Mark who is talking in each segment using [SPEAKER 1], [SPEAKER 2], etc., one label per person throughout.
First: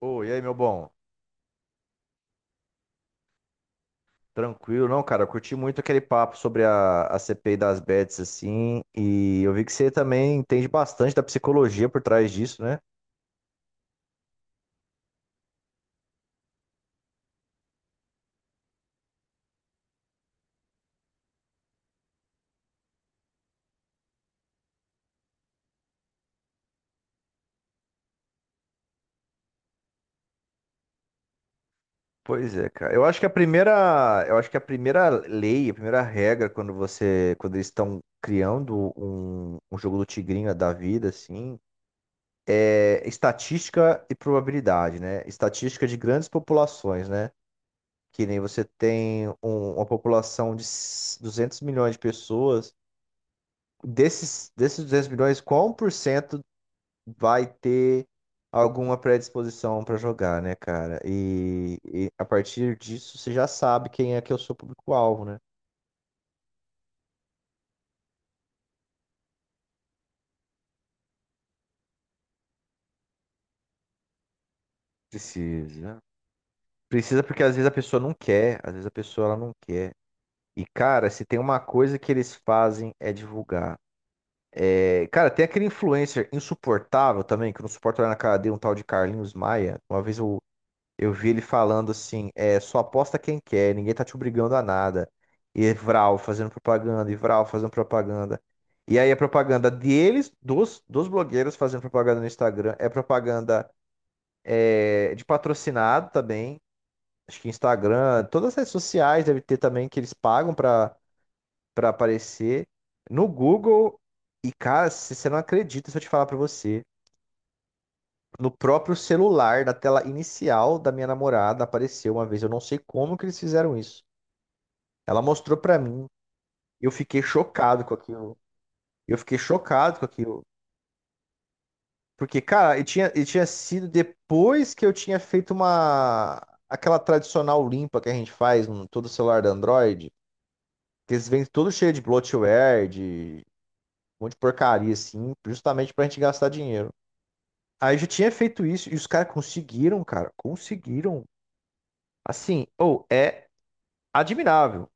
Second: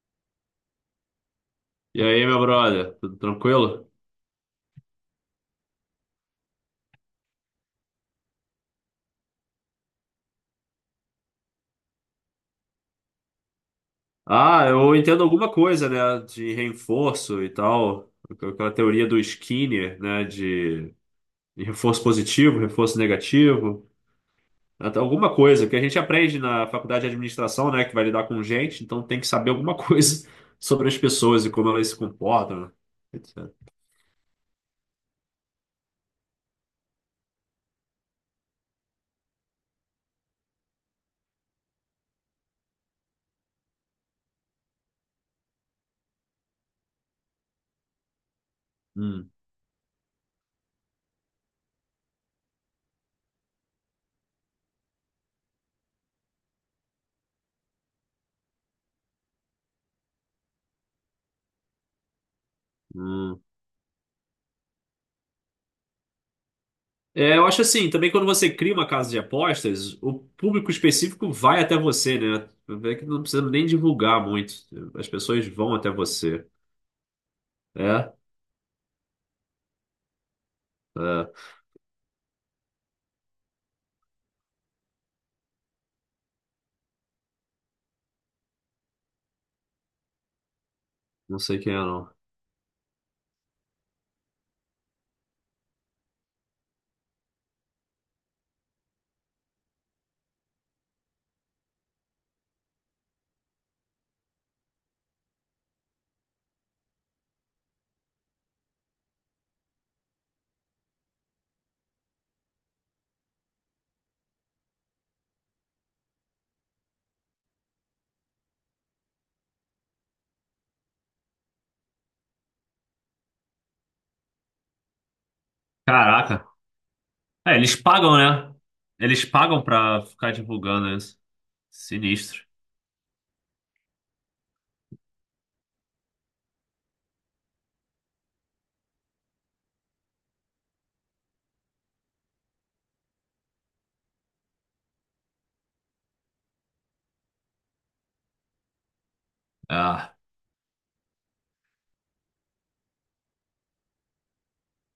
[SPEAKER 1] Ô, e aí, meu bom?
[SPEAKER 2] E aí, meu brother, tudo tranquilo?
[SPEAKER 1] Tranquilo, não, cara? Eu curti muito aquele papo sobre a CPI das bets, assim, e eu vi que você também entende bastante da psicologia por trás disso, né?
[SPEAKER 2] Ah, eu entendo alguma coisa, né, de reforço e tal, aquela teoria do Skinner, né, de reforço positivo, reforço negativo, até alguma coisa que a gente aprende na faculdade de administração, né, que vai lidar com gente, então tem que saber alguma coisa sobre as pessoas e como elas se
[SPEAKER 1] Pois
[SPEAKER 2] comportam,
[SPEAKER 1] é,
[SPEAKER 2] né,
[SPEAKER 1] cara.
[SPEAKER 2] etc.
[SPEAKER 1] Eu acho que a primeira lei, a primeira regra quando eles estão criando um jogo do tigrinho da vida, assim, é estatística e probabilidade, né? Estatística de grandes populações, né? Que nem você tem
[SPEAKER 2] Hum,
[SPEAKER 1] uma população de 200 milhões de pessoas. Desses 200 milhões, qual 1% vai ter alguma predisposição para jogar, né, cara? E a partir disso você
[SPEAKER 2] hum.
[SPEAKER 1] já sabe quem é que é o seu público-alvo, né?
[SPEAKER 2] É, eu acho assim, também quando você cria uma casa de apostas, o público específico vai até você, né? É que não precisa nem divulgar muito. As pessoas vão até
[SPEAKER 1] Precisa.
[SPEAKER 2] você.
[SPEAKER 1] Precisa porque às vezes a pessoa não
[SPEAKER 2] É,
[SPEAKER 1] quer, às vezes a pessoa ela não quer. E, cara, se
[SPEAKER 2] é,
[SPEAKER 1] tem uma coisa que eles fazem é divulgar. É, cara, tem aquele influencer insuportável também, que eu não suporto olhar na cara dele, um tal de Carlinhos Maia. Uma vez eu vi
[SPEAKER 2] não
[SPEAKER 1] ele
[SPEAKER 2] sei quem é,
[SPEAKER 1] falando
[SPEAKER 2] não.
[SPEAKER 1] assim, é, só aposta quem quer, ninguém tá te obrigando a nada. E Vral fazendo propaganda, e Vral fazendo propaganda. E aí a propaganda deles, dos blogueiros fazendo propaganda no Instagram, é propaganda, é, de patrocinado também. Acho que Instagram, todas as redes sociais deve ter também que eles pagam pra aparecer. No Google, e cara, se você não acredita se eu te falar pra você. No próprio celular, da tela inicial da minha namorada, apareceu uma vez. Eu não sei como que eles fizeram isso. Ela mostrou pra mim.
[SPEAKER 2] Caraca.
[SPEAKER 1] Eu fiquei
[SPEAKER 2] É, eles
[SPEAKER 1] chocado com
[SPEAKER 2] pagam,
[SPEAKER 1] aquilo.
[SPEAKER 2] né?
[SPEAKER 1] Eu
[SPEAKER 2] Eles
[SPEAKER 1] fiquei
[SPEAKER 2] pagam
[SPEAKER 1] chocado com
[SPEAKER 2] pra ficar
[SPEAKER 1] aquilo.
[SPEAKER 2] divulgando isso.
[SPEAKER 1] Porque,
[SPEAKER 2] Sinistro.
[SPEAKER 1] cara, e tinha sido depois que eu tinha feito uma... Aquela tradicional limpa que a gente faz em todo celular da Android. Que eles vêm todo cheio de bloatware, de um monte de porcaria, assim. Justamente pra gente gastar dinheiro. Aí eu já tinha feito isso. E os caras conseguiram,
[SPEAKER 2] Ah,
[SPEAKER 1] cara. Conseguiram. Assim, ou é admirável,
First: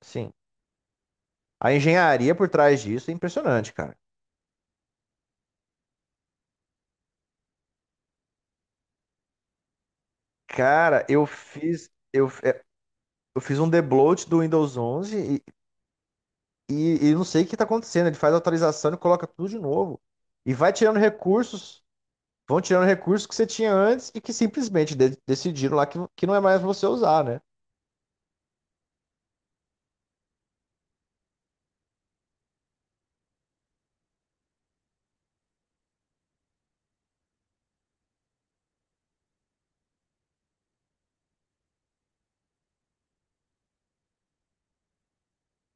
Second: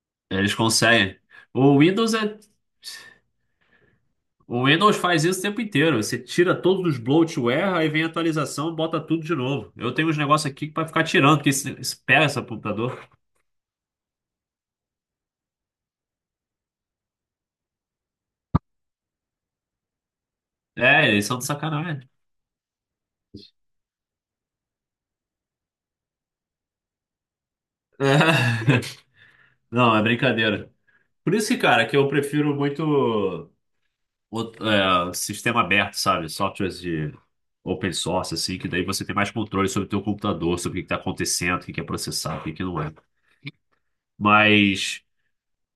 [SPEAKER 1] sim.
[SPEAKER 2] eles conseguem.
[SPEAKER 1] A
[SPEAKER 2] O Windows
[SPEAKER 1] engenharia
[SPEAKER 2] é.
[SPEAKER 1] por trás disso é impressionante, cara.
[SPEAKER 2] O Windows faz isso o tempo inteiro. Você tira todos os bloatware, aí vem a atualização, bota tudo de novo. Eu tenho uns negócios aqui que vai ficar
[SPEAKER 1] Cara,
[SPEAKER 2] tirando, porque isso, isso pega essa computadora.
[SPEAKER 1] eu fiz um debloat do Windows 11 e não sei o que tá acontecendo. Ele faz a atualização e coloca tudo de novo. E
[SPEAKER 2] É, eles são de sacanagem.
[SPEAKER 1] vão tirando recursos que você tinha antes e que simplesmente decidiram lá que não é mais você usar, né?
[SPEAKER 2] Não, é brincadeira. Por isso que, cara, que eu prefiro muito o- é, sistema aberto, sabe? Softwares de open source, assim, que daí você tem mais controle sobre o teu computador, sobre o que está acontecendo, o que que é processado, o que que não é. Mas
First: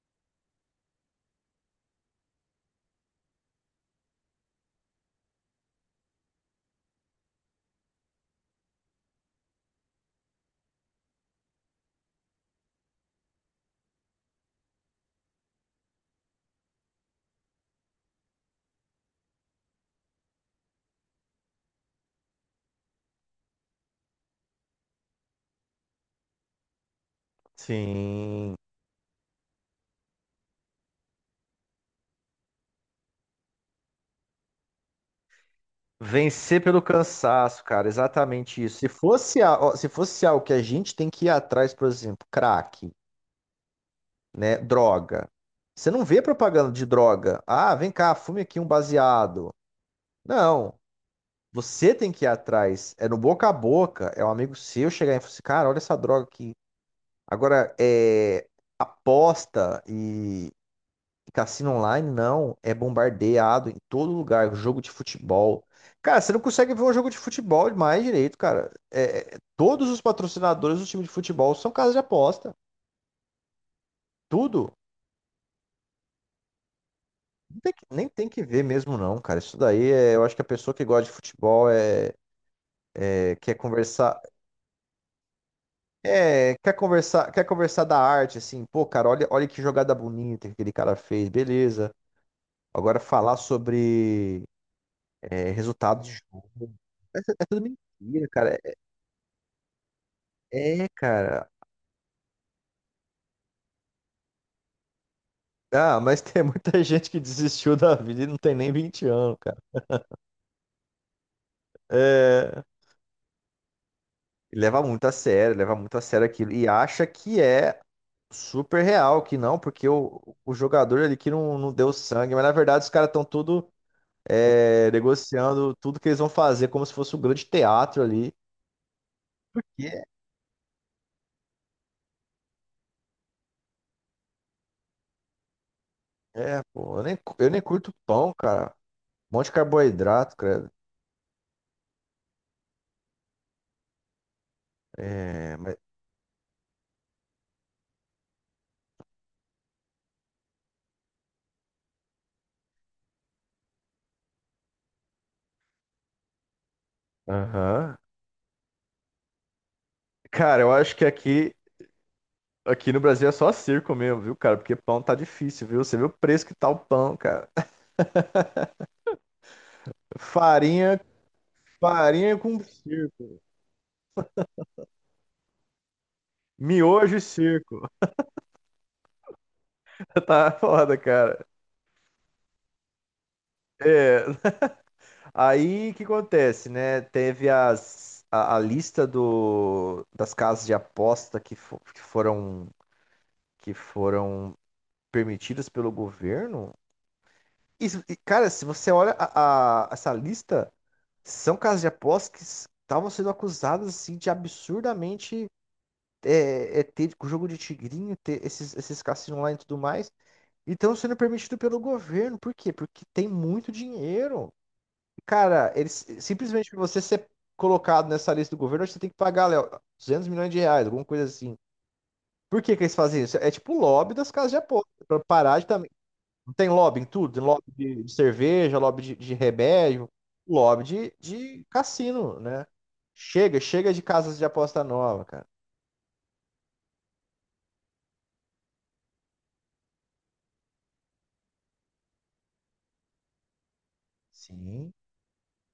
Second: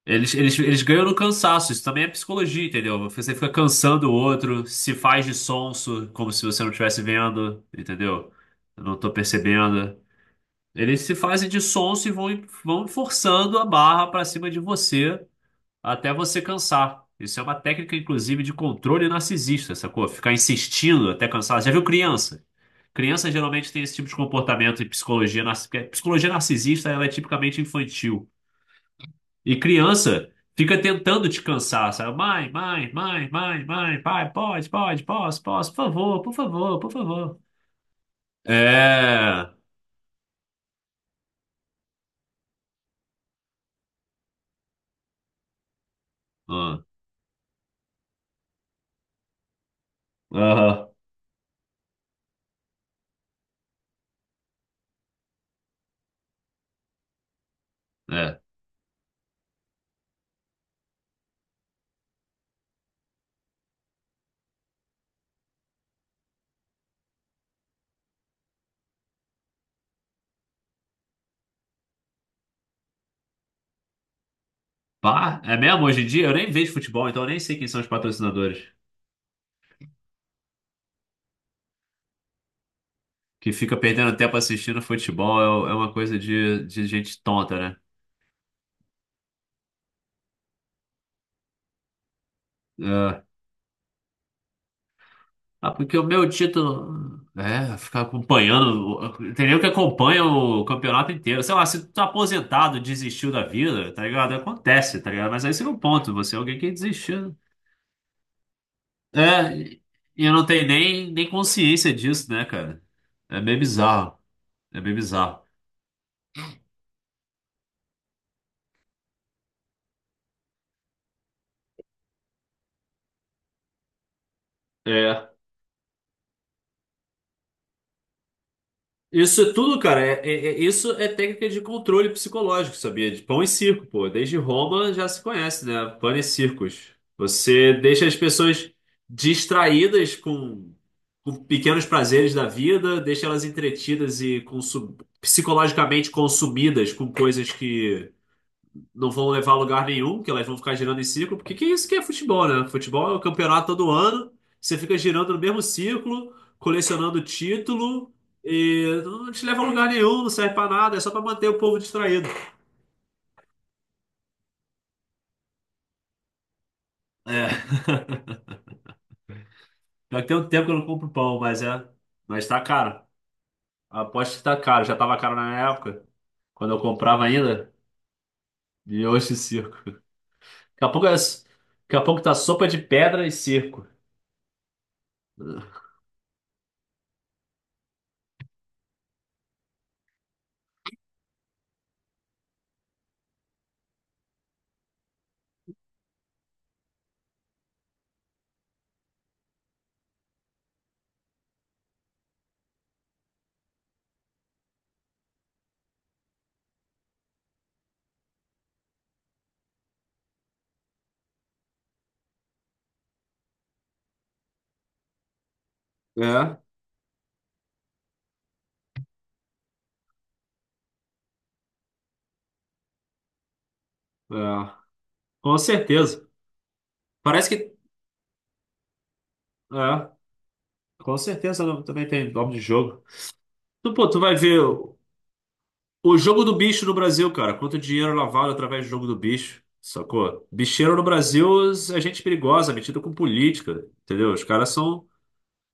[SPEAKER 2] eles ganham no cansaço, isso também é psicologia, entendeu? Você fica cansando o outro, se faz de sonso, como se você não estivesse vendo, entendeu? Eu não tô percebendo. Eles se fazem de sonso e vão forçando a barra para cima de você até você cansar. Isso é uma técnica, inclusive, de controle narcisista, sacou? Ficar insistindo até cansar. Já viu criança? Criança geralmente tem esse tipo de comportamento em psicologia narcisista. Psicologia narcisista, ela é tipicamente infantil.
[SPEAKER 1] Sim.
[SPEAKER 2] E criança fica tentando te cansar, sabe? Mãe, mãe, mãe, mãe, mãe, pai, pode, pode, posso, posso, por favor, por
[SPEAKER 1] Vencer
[SPEAKER 2] favor,
[SPEAKER 1] pelo
[SPEAKER 2] por favor.
[SPEAKER 1] cansaço, cara, exatamente isso. Se fosse,
[SPEAKER 2] É.
[SPEAKER 1] a- ó, se fosse algo que a gente tem que ir atrás, por exemplo, crack, né? Droga. Você não vê propaganda
[SPEAKER 2] Ah.
[SPEAKER 1] de droga. Ah, vem cá, fume aqui um baseado. Não.
[SPEAKER 2] Aham.
[SPEAKER 1] Você tem que ir atrás. É no boca a boca. É um amigo seu chegar e falar assim, cara, olha essa droga aqui. Agora,
[SPEAKER 2] É.
[SPEAKER 1] é aposta e cassino online, não. É bombardeado em todo lugar. Jogo de futebol. Cara, você não consegue ver um jogo de futebol mais direito, cara. Todos os patrocinadores do time de futebol são casas de aposta. Tudo.
[SPEAKER 2] Pá, é mesmo? Hoje em dia eu nem vejo futebol, então eu nem sei
[SPEAKER 1] Nem
[SPEAKER 2] quem
[SPEAKER 1] tem
[SPEAKER 2] são
[SPEAKER 1] que
[SPEAKER 2] os
[SPEAKER 1] nem tem que ver
[SPEAKER 2] patrocinadores.
[SPEAKER 1] mesmo, não, cara. Isso daí eu acho que a pessoa que gosta de futebol quer
[SPEAKER 2] Que fica perdendo
[SPEAKER 1] conversar,
[SPEAKER 2] tempo assistindo futebol é uma coisa
[SPEAKER 1] quer
[SPEAKER 2] de gente
[SPEAKER 1] conversar, quer
[SPEAKER 2] tonta, né?
[SPEAKER 1] conversar da arte, assim, pô, cara, olha, olha que jogada bonita que aquele cara fez, beleza. Agora
[SPEAKER 2] É.
[SPEAKER 1] falar sobre
[SPEAKER 2] Ah, porque
[SPEAKER 1] resultado
[SPEAKER 2] o
[SPEAKER 1] de
[SPEAKER 2] meu
[SPEAKER 1] jogo.
[SPEAKER 2] título
[SPEAKER 1] É tudo
[SPEAKER 2] é ficar
[SPEAKER 1] mentira, cara.
[SPEAKER 2] acompanhando. Tem nem que acompanha o
[SPEAKER 1] É,
[SPEAKER 2] campeonato inteiro.
[SPEAKER 1] cara.
[SPEAKER 2] Sei lá, se tu tá aposentado, desistiu da vida, tá ligado? Acontece, tá ligado? Mas aí você não
[SPEAKER 1] Ah,
[SPEAKER 2] ponto,
[SPEAKER 1] mas
[SPEAKER 2] você é
[SPEAKER 1] tem
[SPEAKER 2] alguém que
[SPEAKER 1] muita gente que
[SPEAKER 2] desistiu.
[SPEAKER 1] desistiu da vida e não tem nem 20 anos, cara.
[SPEAKER 2] É, e eu não tenho nem consciência disso, né,
[SPEAKER 1] É,
[SPEAKER 2] cara? É meio bizarro. É
[SPEAKER 1] leva
[SPEAKER 2] meio
[SPEAKER 1] muito a
[SPEAKER 2] bizarro.
[SPEAKER 1] sério, leva muito a sério aquilo. E acha que é super real que não, porque o jogador ali que não, não deu sangue, mas na verdade os caras estão tudo
[SPEAKER 2] É.
[SPEAKER 1] negociando tudo que eles vão fazer como se fosse um grande teatro ali.
[SPEAKER 2] Isso é tudo,
[SPEAKER 1] E
[SPEAKER 2] cara.
[SPEAKER 1] é,
[SPEAKER 2] Isso é técnica de controle psicológico, sabia? De pão e circo, pô. Desde Roma já se conhece, né? Pão e circos.
[SPEAKER 1] Pô, eu nem
[SPEAKER 2] Você
[SPEAKER 1] curto
[SPEAKER 2] deixa as
[SPEAKER 1] pão,
[SPEAKER 2] pessoas
[SPEAKER 1] cara. Um monte de
[SPEAKER 2] distraídas
[SPEAKER 1] carboidrato, credo.
[SPEAKER 2] com pequenos prazeres da vida, deixa elas entretidas e
[SPEAKER 1] É, mas,
[SPEAKER 2] psicologicamente consumidas com coisas que não vão levar a lugar nenhum, porque elas vão ficar girando em círculo, porque que isso que é futebol, né? Futebol é o campeonato todo ano, você fica girando no mesmo círculo, colecionando
[SPEAKER 1] aham.
[SPEAKER 2] título, e não te leva a lugar nenhum, não serve
[SPEAKER 1] Cara,
[SPEAKER 2] pra
[SPEAKER 1] eu acho
[SPEAKER 2] nada, é
[SPEAKER 1] que
[SPEAKER 2] só pra manter
[SPEAKER 1] aqui,
[SPEAKER 2] o povo distraído.
[SPEAKER 1] aqui no Brasil é só circo mesmo, viu, cara? Porque pão tá difícil, viu? Você viu o preço que tá o pão,
[SPEAKER 2] É.
[SPEAKER 1] cara.
[SPEAKER 2] Já tem um tempo que eu não
[SPEAKER 1] Farinha,
[SPEAKER 2] compro pão, mas é.
[SPEAKER 1] farinha
[SPEAKER 2] Mas
[SPEAKER 1] com
[SPEAKER 2] tá caro.
[SPEAKER 1] circo.
[SPEAKER 2] Aposto que tá caro. Já tava caro na minha época, quando eu
[SPEAKER 1] Miojo e
[SPEAKER 2] comprava ainda,
[SPEAKER 1] circo.
[SPEAKER 2] e hoje circo. Daqui
[SPEAKER 1] Tá
[SPEAKER 2] a
[SPEAKER 1] foda,
[SPEAKER 2] pouco, é...
[SPEAKER 1] cara.
[SPEAKER 2] Daqui a pouco tá sopa de pedra e circo.
[SPEAKER 1] É, aí o que acontece, né? Teve a lista das casas de aposta que foram permitidas pelo governo. Isso, e, cara, se você olha essa lista, são casas de aposta que estavam sendo acusadas assim de absurdamente ter jogo de tigrinho, ter esses cassinos online e tudo mais, e estão sendo permitidos pelo governo. Por quê? Porque tem muito dinheiro. Cara, eles,
[SPEAKER 2] É,
[SPEAKER 1] simplesmente pra você ser colocado nessa lista do governo, você tem que pagar, Léo, 200 milhões de reais, alguma coisa assim. Por que que eles fazem isso? É tipo o lobby das casas de
[SPEAKER 2] é.
[SPEAKER 1] aposta, pra
[SPEAKER 2] Com
[SPEAKER 1] parar de também.
[SPEAKER 2] certeza.
[SPEAKER 1] Tem lobby em tudo, tem
[SPEAKER 2] Parece
[SPEAKER 1] lobby
[SPEAKER 2] que
[SPEAKER 1] de cerveja, lobby de
[SPEAKER 2] é,
[SPEAKER 1] remédio, lobby de,
[SPEAKER 2] com
[SPEAKER 1] de
[SPEAKER 2] certeza não- também tem
[SPEAKER 1] cassino,
[SPEAKER 2] nome de
[SPEAKER 1] né?
[SPEAKER 2] jogo.
[SPEAKER 1] Chega, chega
[SPEAKER 2] Tu,
[SPEAKER 1] de
[SPEAKER 2] pô, tu vai
[SPEAKER 1] casas de
[SPEAKER 2] ver
[SPEAKER 1] aposta nova, cara.
[SPEAKER 2] o jogo do bicho no Brasil, cara. Quanto dinheiro lavado através do jogo do bicho, sacou? Bicheiro no Brasil é gente perigosa, metida com política, entendeu? Os caras
[SPEAKER 1] Sim,
[SPEAKER 2] são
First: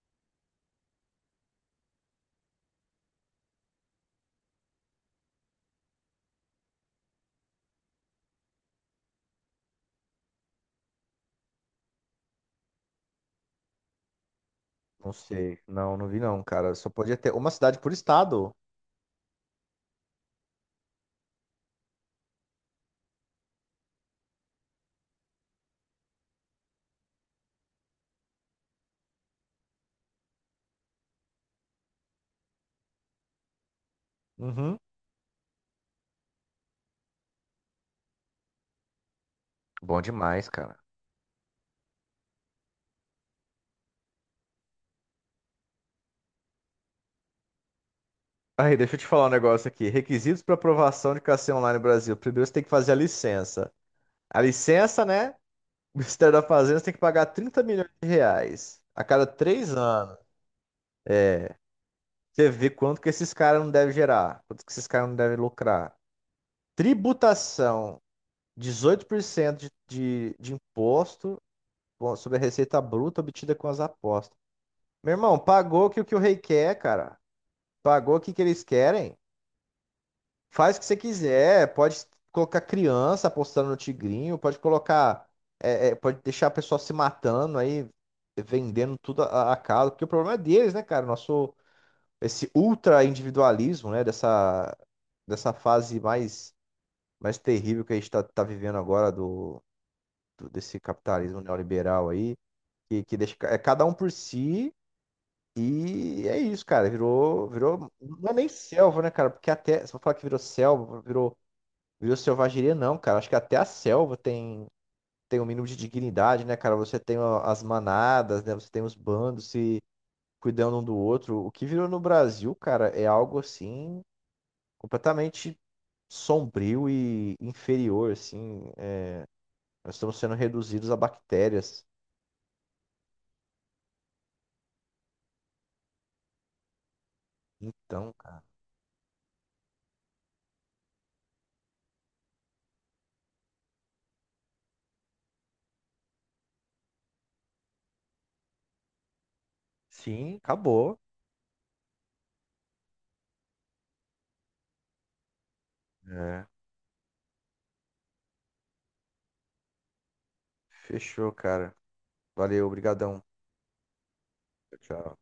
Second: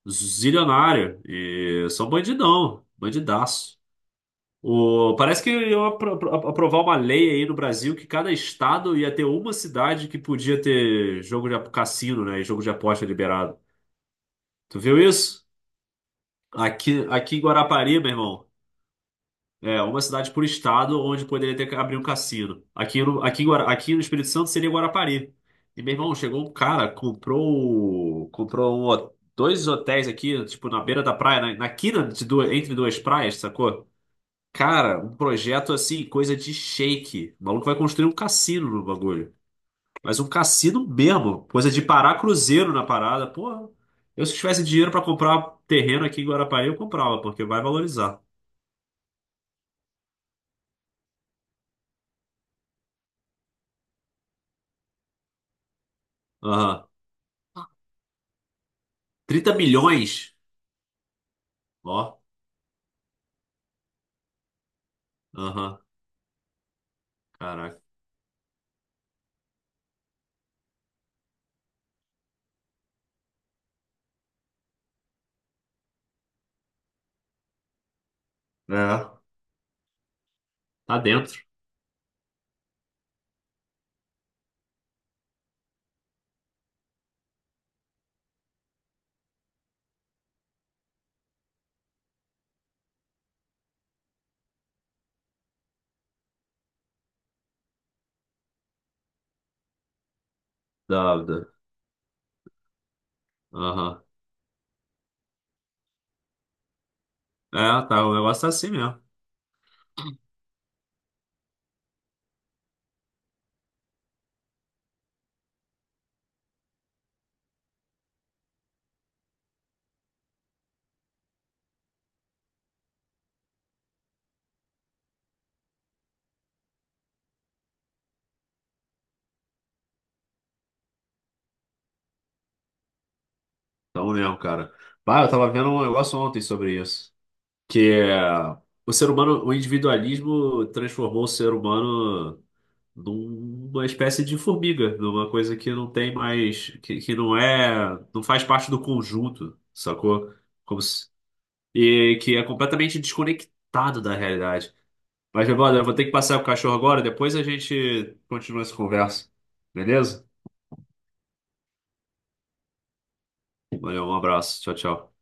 [SPEAKER 2] zilionários e são bandidão, bandidaço. O, parece que iam aprovar uma lei aí no Brasil que cada estado ia ter uma cidade que podia ter jogo de cassino, né? E jogo de aposta liberado. Tu viu
[SPEAKER 1] não
[SPEAKER 2] isso?
[SPEAKER 1] sei. Não, não vi não, cara. Só
[SPEAKER 2] Aqui,
[SPEAKER 1] podia ter
[SPEAKER 2] aqui em
[SPEAKER 1] uma cidade por
[SPEAKER 2] Guarapari, meu irmão.
[SPEAKER 1] estado.
[SPEAKER 2] É, uma cidade por estado onde poderia ter que abrir um cassino. Aqui no, aqui, em aqui no Espírito Santo seria Guarapari. E meu irmão, chegou um cara, comprou um dois hotéis aqui, tipo, na beira da praia, na, na quina de duas, entre duas praias, sacou?
[SPEAKER 1] Uhum.
[SPEAKER 2] Cara, um projeto assim, coisa de shake. O maluco vai construir um cassino no bagulho.
[SPEAKER 1] Bom
[SPEAKER 2] Mas um
[SPEAKER 1] demais, cara.
[SPEAKER 2] cassino mesmo, coisa de parar cruzeiro na parada. Porra, eu se tivesse dinheiro pra comprar terreno aqui em Guarapari, eu comprava, porque vai valorizar.
[SPEAKER 1] Aí, deixa eu te falar um negócio aqui. Requisitos para aprovação de KC Online no Brasil. Primeiro você tem que fazer a licença. A licença, né? O Ministério da Fazenda você
[SPEAKER 2] Aham.
[SPEAKER 1] tem que pagar 30 milhões de reais a cada
[SPEAKER 2] 30
[SPEAKER 1] 3 anos.
[SPEAKER 2] milhões? Ó,
[SPEAKER 1] Você vê quanto que esses caras não devem gerar, quanto que esses caras não devem
[SPEAKER 2] aham,
[SPEAKER 1] lucrar.
[SPEAKER 2] caraca.
[SPEAKER 1] Tributação, 18% de imposto bom, sobre a receita bruta obtida com as apostas. Meu irmão, pagou que o rei quer, cara. Pagou o que que eles
[SPEAKER 2] É,
[SPEAKER 1] querem. Faz o que você
[SPEAKER 2] tá dentro
[SPEAKER 1] quiser, pode colocar criança apostando no tigrinho, pode colocar, é, é, pode deixar a pessoa se matando aí, vendendo tudo a calo, porque o problema é deles, né, cara? Nosso, esse ultra individualismo, né, dessa fase mais terrível que a gente tá vivendo agora desse
[SPEAKER 2] da,
[SPEAKER 1] capitalismo
[SPEAKER 2] da-
[SPEAKER 1] neoliberal aí, que deixa, é cada um
[SPEAKER 2] aham.
[SPEAKER 1] por si. E é isso, cara. Virou,
[SPEAKER 2] É,
[SPEAKER 1] virou.
[SPEAKER 2] tá, o
[SPEAKER 1] Não é
[SPEAKER 2] negócio
[SPEAKER 1] nem
[SPEAKER 2] tá assim mesmo.
[SPEAKER 1] selva, né, cara? Porque até. Se eu falar que virou selva, virou viva selvageria não, cara. Acho que até a selva tem um mínimo de dignidade, né, cara? Você tem ó, as manadas, né? Você tem os bandos se cuidando um do outro. O que virou no Brasil, cara, é algo assim completamente sombrio e inferior, assim. É, nós estamos sendo reduzidos a bactérias.
[SPEAKER 2] Tá mesmo, cara. Bah, eu tava vendo um negócio ontem sobre isso. Que
[SPEAKER 1] Então,
[SPEAKER 2] é,
[SPEAKER 1] cara.
[SPEAKER 2] o ser humano, o individualismo transformou o ser humano numa espécie de formiga, numa coisa que não tem mais, que não é, não faz parte do conjunto, sacou?
[SPEAKER 1] Sim,
[SPEAKER 2] Como
[SPEAKER 1] acabou.
[SPEAKER 2] se- E que é completamente desconectado da realidade. Mas, meu brother, eu vou ter que passar o
[SPEAKER 1] É.
[SPEAKER 2] cachorro agora, depois a gente continua essa conversa. Beleza?
[SPEAKER 1] Fechou, cara. Valeu, obrigadão.
[SPEAKER 2] Valeu, um abraço. Tchau, tchau.
[SPEAKER 1] Tchau.